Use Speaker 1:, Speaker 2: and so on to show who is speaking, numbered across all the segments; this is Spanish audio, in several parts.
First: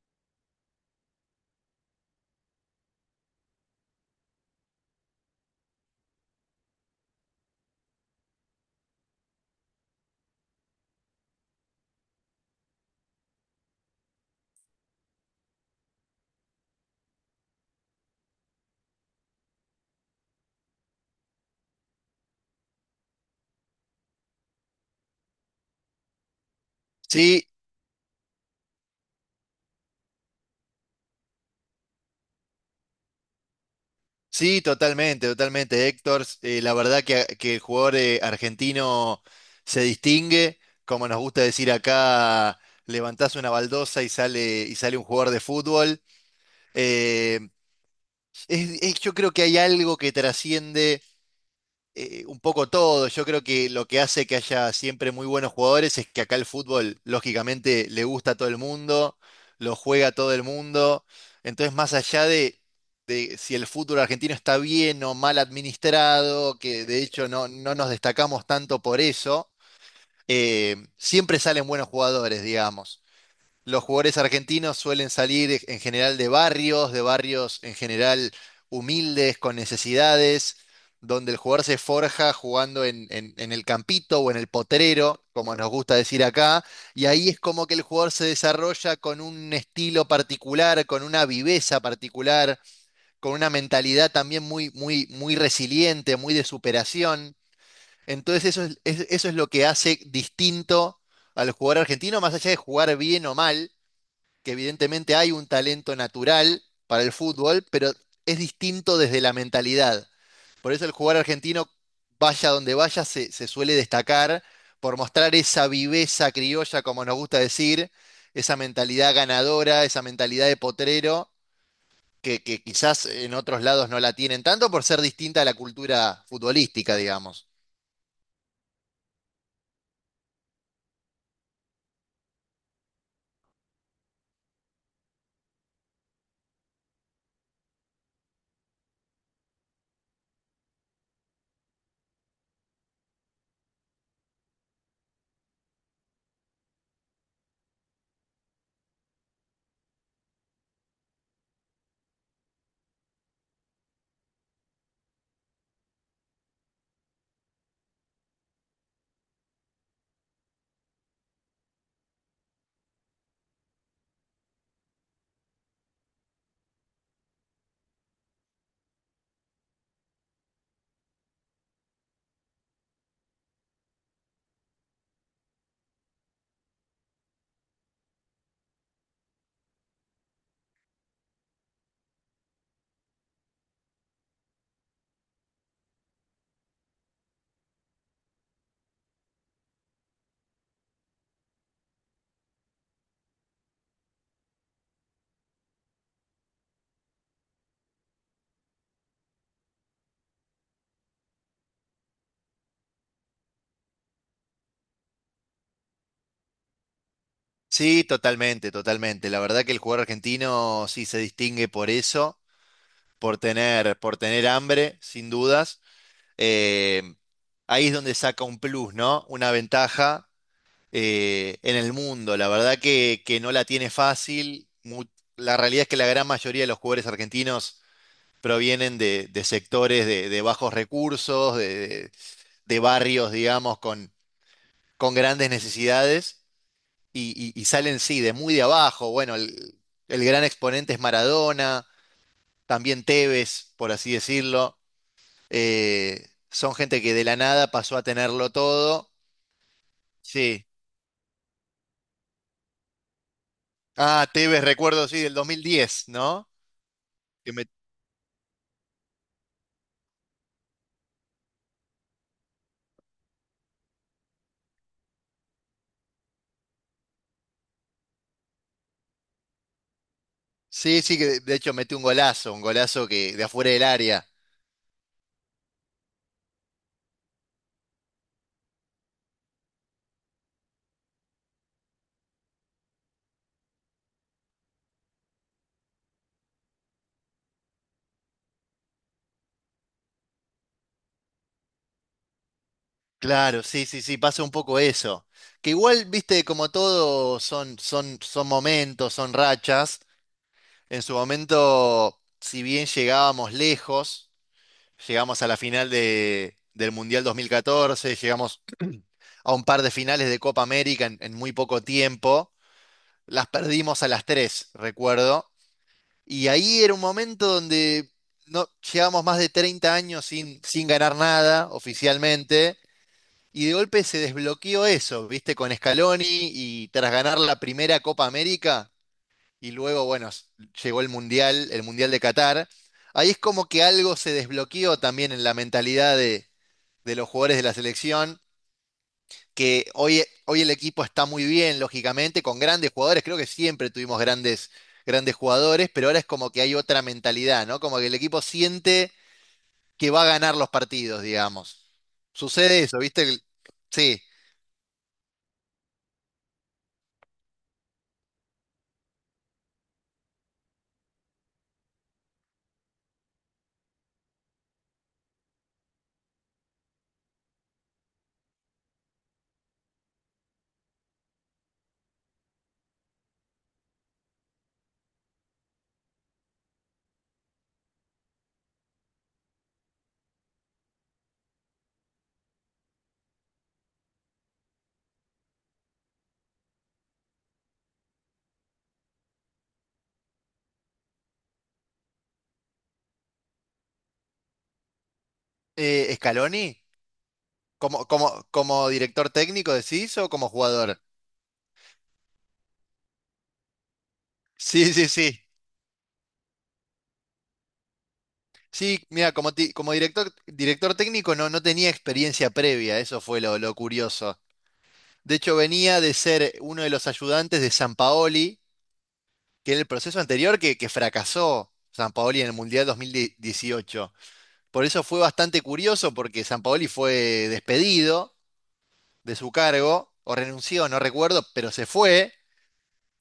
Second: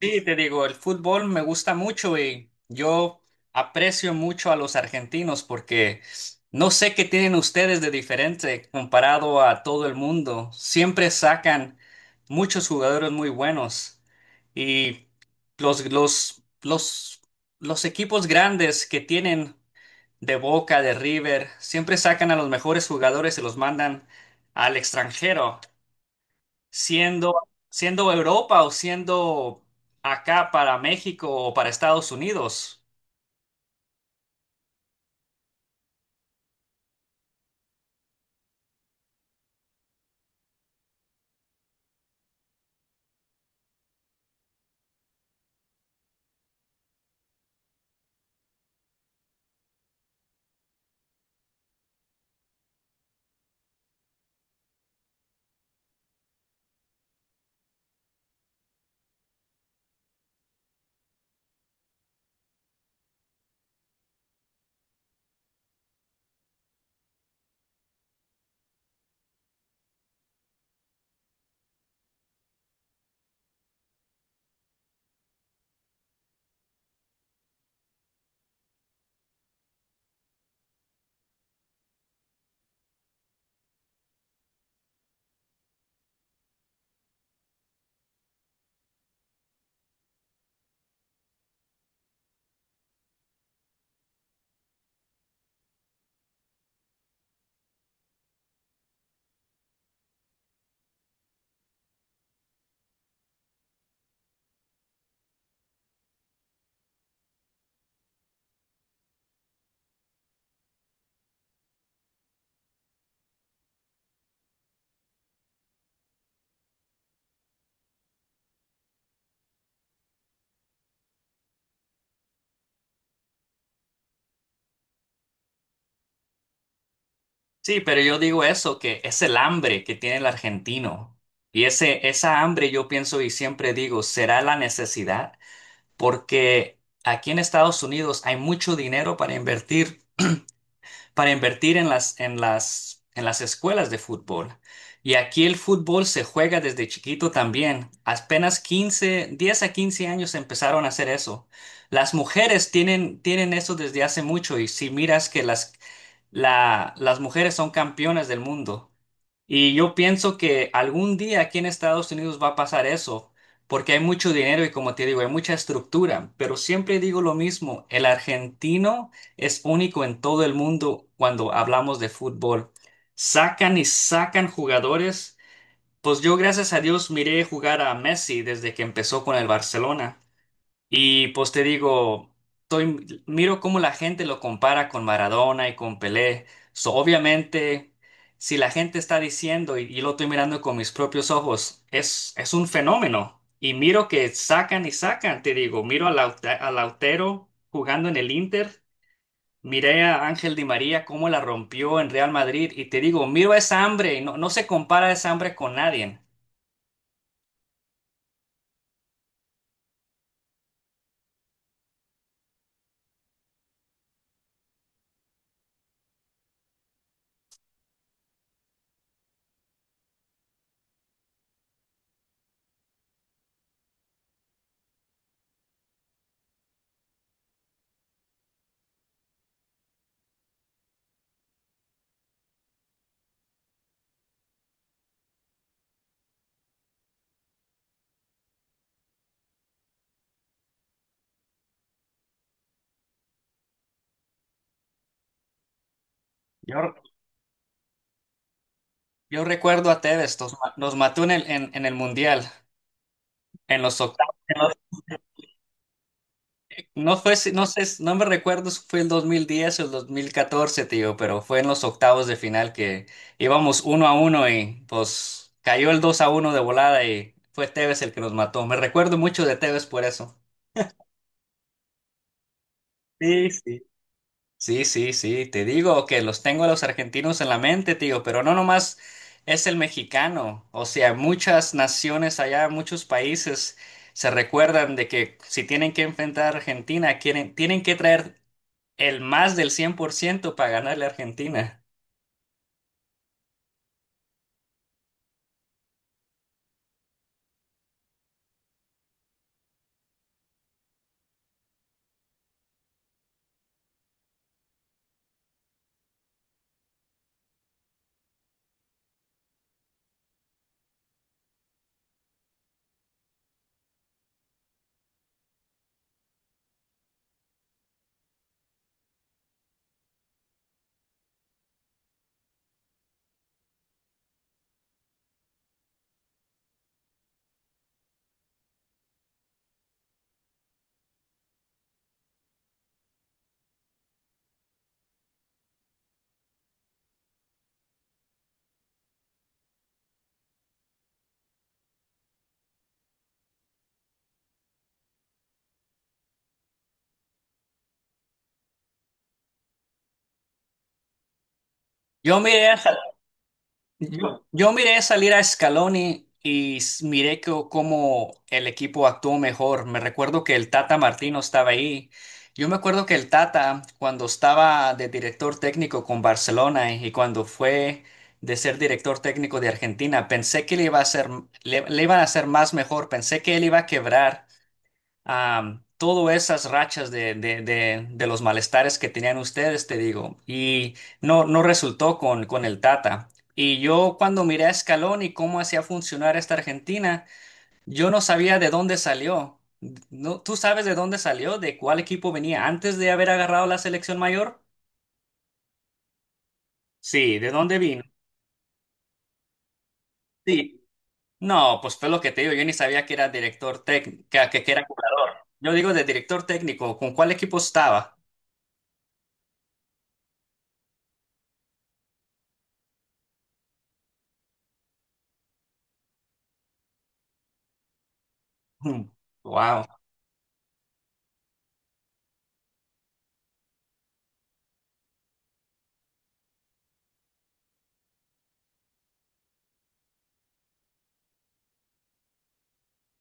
Speaker 1: Sí, te digo, el fútbol me gusta mucho y yo aprecio mucho a los argentinos porque no sé qué tienen ustedes de diferente comparado a todo el mundo. Siempre sacan muchos jugadores muy buenos y los, los, los, los equipos grandes que tienen de Boca, de River, siempre sacan a los mejores jugadores y los mandan al extranjero siendo,
Speaker 2: Sí,
Speaker 1: siendo Europa o siendo acá para México o para Estados Unidos.
Speaker 2: sí, totalmente, totalmente. Héctor, la verdad que el jugador argentino se distingue, como nos gusta decir acá, levantás una baldosa y sale un jugador de fútbol. Eh, yo creo que hay algo que trasciende un poco todo. Yo creo que lo que hace que haya siempre muy buenos jugadores es que acá el fútbol, lógicamente, le gusta a todo el mundo, lo juega a todo el mundo. Entonces, más allá de si el fútbol argentino está bien o mal administrado, que de hecho no nos destacamos tanto por eso, siempre salen buenos jugadores, digamos. Los jugadores argentinos suelen salir en general de barrios en general humildes, con necesidades, donde el jugador se forja jugando en el campito o en el potrero, como nos gusta decir acá, y ahí es como que el jugador se desarrolla con un estilo particular, con una viveza particular, con una mentalidad también muy, muy, muy resiliente, muy de superación. Entonces eso es lo que hace distinto al jugador argentino, más allá de jugar bien o mal, que evidentemente hay un talento natural para el fútbol, pero es distinto desde la mentalidad. Por eso el jugador argentino, vaya donde vaya, se suele destacar por mostrar esa viveza criolla, como nos gusta decir, esa mentalidad ganadora, esa mentalidad de potrero, que quizás en otros lados no la tienen tanto por ser distinta a la cultura futbolística, digamos.
Speaker 1: Sí, pero yo digo eso, que es el hambre que tiene el argentino. Y esa hambre yo pienso y siempre digo, será la necesidad, porque aquí en Estados Unidos hay mucho dinero para invertir en las escuelas de fútbol. Y aquí el fútbol se juega desde chiquito también. Apenas 15 10 a 15 años empezaron a hacer eso. Las mujeres tienen eso desde hace mucho y si miras las mujeres son campeonas del mundo. Y yo pienso que algún día aquí en Estados Unidos va a pasar eso, porque hay mucho dinero y como te digo, hay mucha estructura, pero siempre digo lo mismo, el argentino es único en todo el mundo cuando hablamos de fútbol. Sacan y sacan jugadores. Pues yo, gracias a Dios, miré jugar a Messi desde que empezó con el Barcelona. Y pues te digo, miro cómo la gente lo compara con Maradona y con Pelé. So, obviamente, si la gente está diciendo y lo estoy mirando con mis propios ojos, es un fenómeno. Y miro que sacan y sacan, te digo, a Lautero jugando en el Inter, miré a Ángel Di María cómo la rompió en Real Madrid y te digo, miro esa hambre, y no se compara esa hambre con nadie.
Speaker 2: Sí, totalmente, totalmente. La verdad que el jugador argentino sí se distingue por eso, por tener hambre, sin dudas. Eh, ahí es donde saca un plus, ¿no? Una ventaja en el mundo. La verdad que no la tiene fácil. La realidad es que la gran mayoría de los jugadores argentinos provienen de sectores de bajos recursos, de barrios, digamos, con grandes necesidades y salen, sí, de muy de abajo. Bueno, el gran exponente es Maradona, también Tevez, por así decirlo. Son
Speaker 1: Yo,
Speaker 2: gente que de la nada pasó a tenerlo todo.
Speaker 1: yo recuerdo a Tevez,
Speaker 2: Sí.
Speaker 1: nos mató en en el Mundial. En los
Speaker 2: Ah,
Speaker 1: octavos,
Speaker 2: Tevez, recuerdo, sí, del 2010, ¿no?
Speaker 1: no fue,
Speaker 2: Que
Speaker 1: si-
Speaker 2: me-
Speaker 1: no sé, no me recuerdo si fue el 2010 o el 2014, tío, pero fue en los octavos de final que íbamos uno a uno y pues cayó el 2 a uno de volada y fue Tevez el que nos mató. Me recuerdo mucho de Tevez por eso.
Speaker 2: Sí, sí, que de hecho metió un golazo que de
Speaker 1: Sí,
Speaker 2: afuera
Speaker 1: sí.
Speaker 2: del área.
Speaker 1: Sí, sí, sí, te digo que los tengo a los argentinos en la mente, tío, pero no nomás es el mexicano, o sea, muchas naciones allá, muchos países se recuerdan de que si tienen que enfrentar a Argentina, tienen que traer el más del 100% para ganarle a Argentina.
Speaker 2: Claro, sí, sí, sí, pasa un poco eso. Que igual, viste, como todo son momentos, son rachas. En su momento, si bien llegábamos lejos, llegamos a la final del Mundial 2014, llegamos a un par de finales de Copa América en muy poco tiempo. Las perdimos a las tres, recuerdo. Y ahí era un momento donde no, llevamos más de 30 años sin ganar nada oficialmente. Y de golpe se desbloqueó eso, ¿viste? Con Scaloni y tras ganar la primera Copa América y luego, bueno, llegó el Mundial de Qatar. Ahí es como que algo se desbloqueó también en la mentalidad de los jugadores de la selección, que hoy, hoy el equipo está muy bien, lógicamente, con grandes jugadores. Creo que siempre tuvimos grandes, grandes jugadores, pero ahora es como que hay otra mentalidad, ¿no? Como que el equipo siente que va a ganar los partidos, digamos.
Speaker 1: Yo miré a,
Speaker 2: Sucede
Speaker 1: sa-
Speaker 2: eso, ¿viste? Sí.
Speaker 1: yo miré salir a Scaloni y cómo el equipo actuó mejor. Me recuerdo que el Tata Martino estaba ahí. Yo me acuerdo que el Tata, cuando estaba de director técnico con Barcelona y cuando fue de ser director técnico de Argentina, pensé que le iba a hacer, le iban a hacer más mejor. Pensé que él iba a quebrar a todas esas rachas de los malestares que tenían ustedes, te digo, y no resultó con el Tata. Y yo cuando miré a Scaloni y cómo hacía funcionar esta Argentina, yo no sabía de dónde salió. No, ¿tú sabes de dónde salió? ¿De cuál equipo venía antes de haber agarrado la selección mayor?
Speaker 2: Scaloni,
Speaker 1: Sí, ¿de dónde vino?
Speaker 2: como, como, como director técnico, decís, o como
Speaker 1: Sí.
Speaker 2: jugador.
Speaker 1: No, pues fue lo que te digo, yo ni sabía que era director técnico, que era
Speaker 2: Sí, sí,
Speaker 1: jugador.
Speaker 2: sí.
Speaker 1: Yo digo de director técnico, ¿con cuál equipo estaba?
Speaker 2: Sí, mira, como director, director técnico no, no tenía experiencia previa, eso fue lo curioso. De hecho, venía de ser uno de los ayudantes de Sampaoli, que era
Speaker 1: Wow.
Speaker 2: el proceso anterior que fracasó Sampaoli en el Mundial 2018. Por eso fue bastante curioso, porque Sampaoli fue despedido de su cargo, o renunció, no recuerdo, pero se fue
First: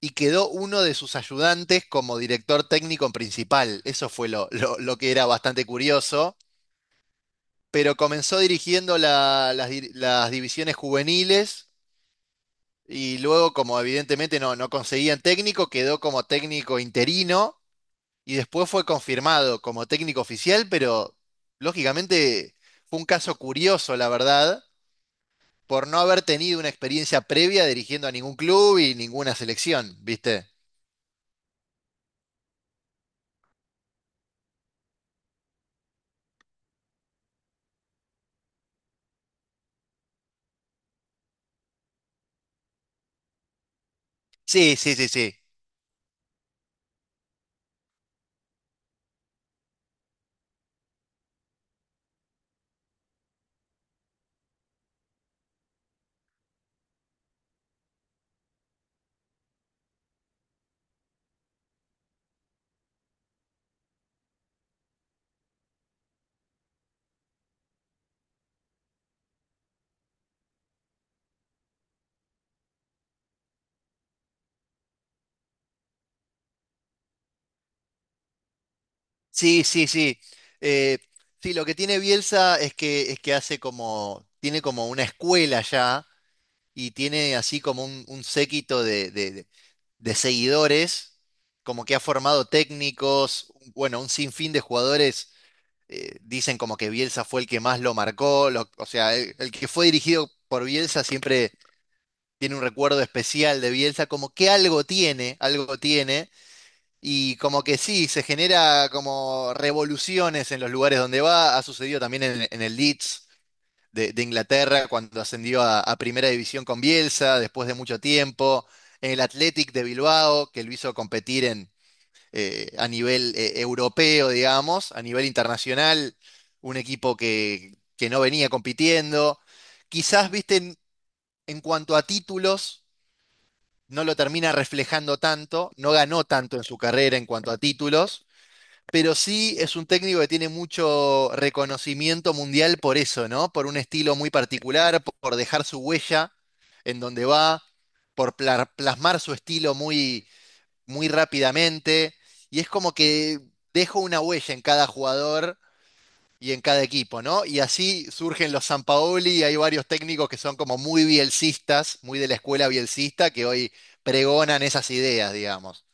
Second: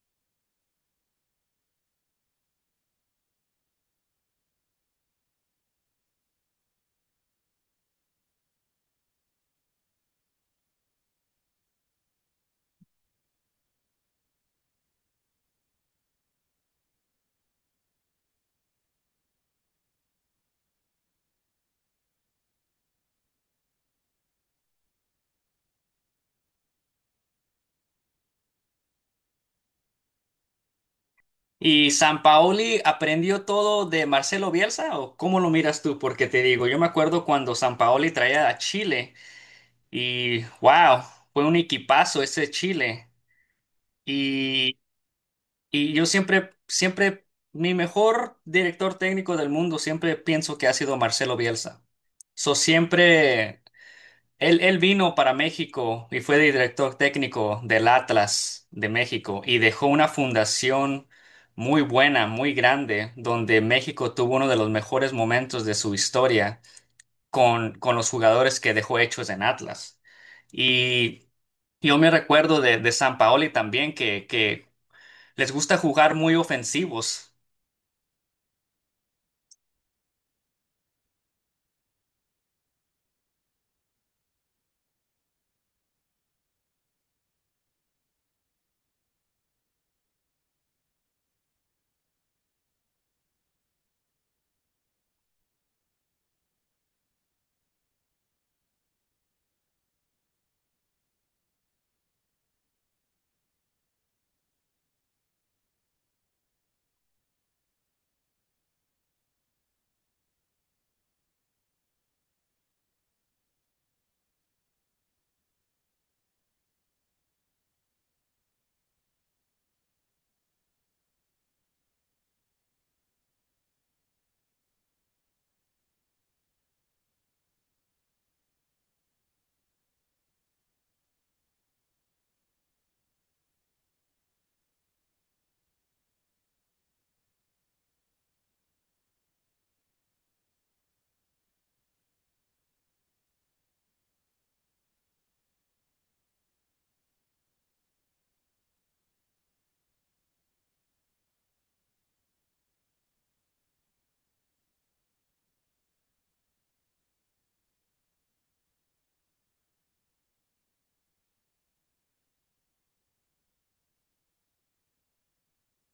Speaker 2: y quedó uno de sus ayudantes como director técnico principal. Eso fue lo que era bastante curioso. Pero comenzó dirigiendo las divisiones juveniles y luego, como evidentemente no, no conseguían técnico, quedó como técnico interino y después fue confirmado como técnico oficial, pero lógicamente fue un caso curioso, la verdad, por no haber tenido una experiencia previa dirigiendo a ningún club y ninguna selección, ¿viste?
Speaker 1: ¿Y San Paoli aprendió todo de Marcelo Bielsa o cómo lo miras tú? Porque te digo, yo me acuerdo cuando San Paoli traía a Chile y wow, fue un equipazo ese Chile.
Speaker 2: Sí,
Speaker 1: Y,
Speaker 2: sí, sí, sí.
Speaker 1: y yo mi mejor director técnico del mundo siempre pienso que ha sido Marcelo Bielsa. So siempre. Él vino para México y fue director técnico del Atlas de México y dejó una fundación muy buena, muy grande, donde México tuvo uno de los mejores momentos de su historia con los jugadores que dejó hechos en Atlas. Y yo me recuerdo de Sampaoli también, que les gusta jugar muy ofensivos.
Speaker 2: Sí, sí, sí. Eh, sí, lo que tiene Bielsa es es que hace como, tiene como una escuela ya y tiene así como un séquito de seguidores, como que ha formado técnicos, bueno, un sinfín de jugadores dicen como que Bielsa fue el que más lo marcó, o sea, el que fue dirigido por Bielsa siempre tiene un recuerdo especial de Bielsa, como que algo tiene, y como que sí, se genera como revoluciones en los lugares donde va, ha sucedido también en el Leeds de Inglaterra cuando ascendió a Primera División con Bielsa después de mucho tiempo, en el Athletic de Bilbao, que lo hizo competir en a nivel europeo, digamos, a nivel internacional, un equipo que no venía compitiendo. Quizás, viste, en cuanto a títulos, no lo termina reflejando tanto, no ganó tanto en su carrera en cuanto a títulos, pero sí es un técnico que tiene mucho reconocimiento mundial por eso, ¿no? Por un estilo muy particular, por dejar su huella en donde va, por plasmar su estilo muy muy rápidamente y es como que dejo una huella en cada jugador y en cada equipo, ¿no? Y así surgen los Sampaoli y hay varios técnicos que son como muy bielcistas, muy de la escuela bielcista, que hoy pregonan esas ideas, digamos.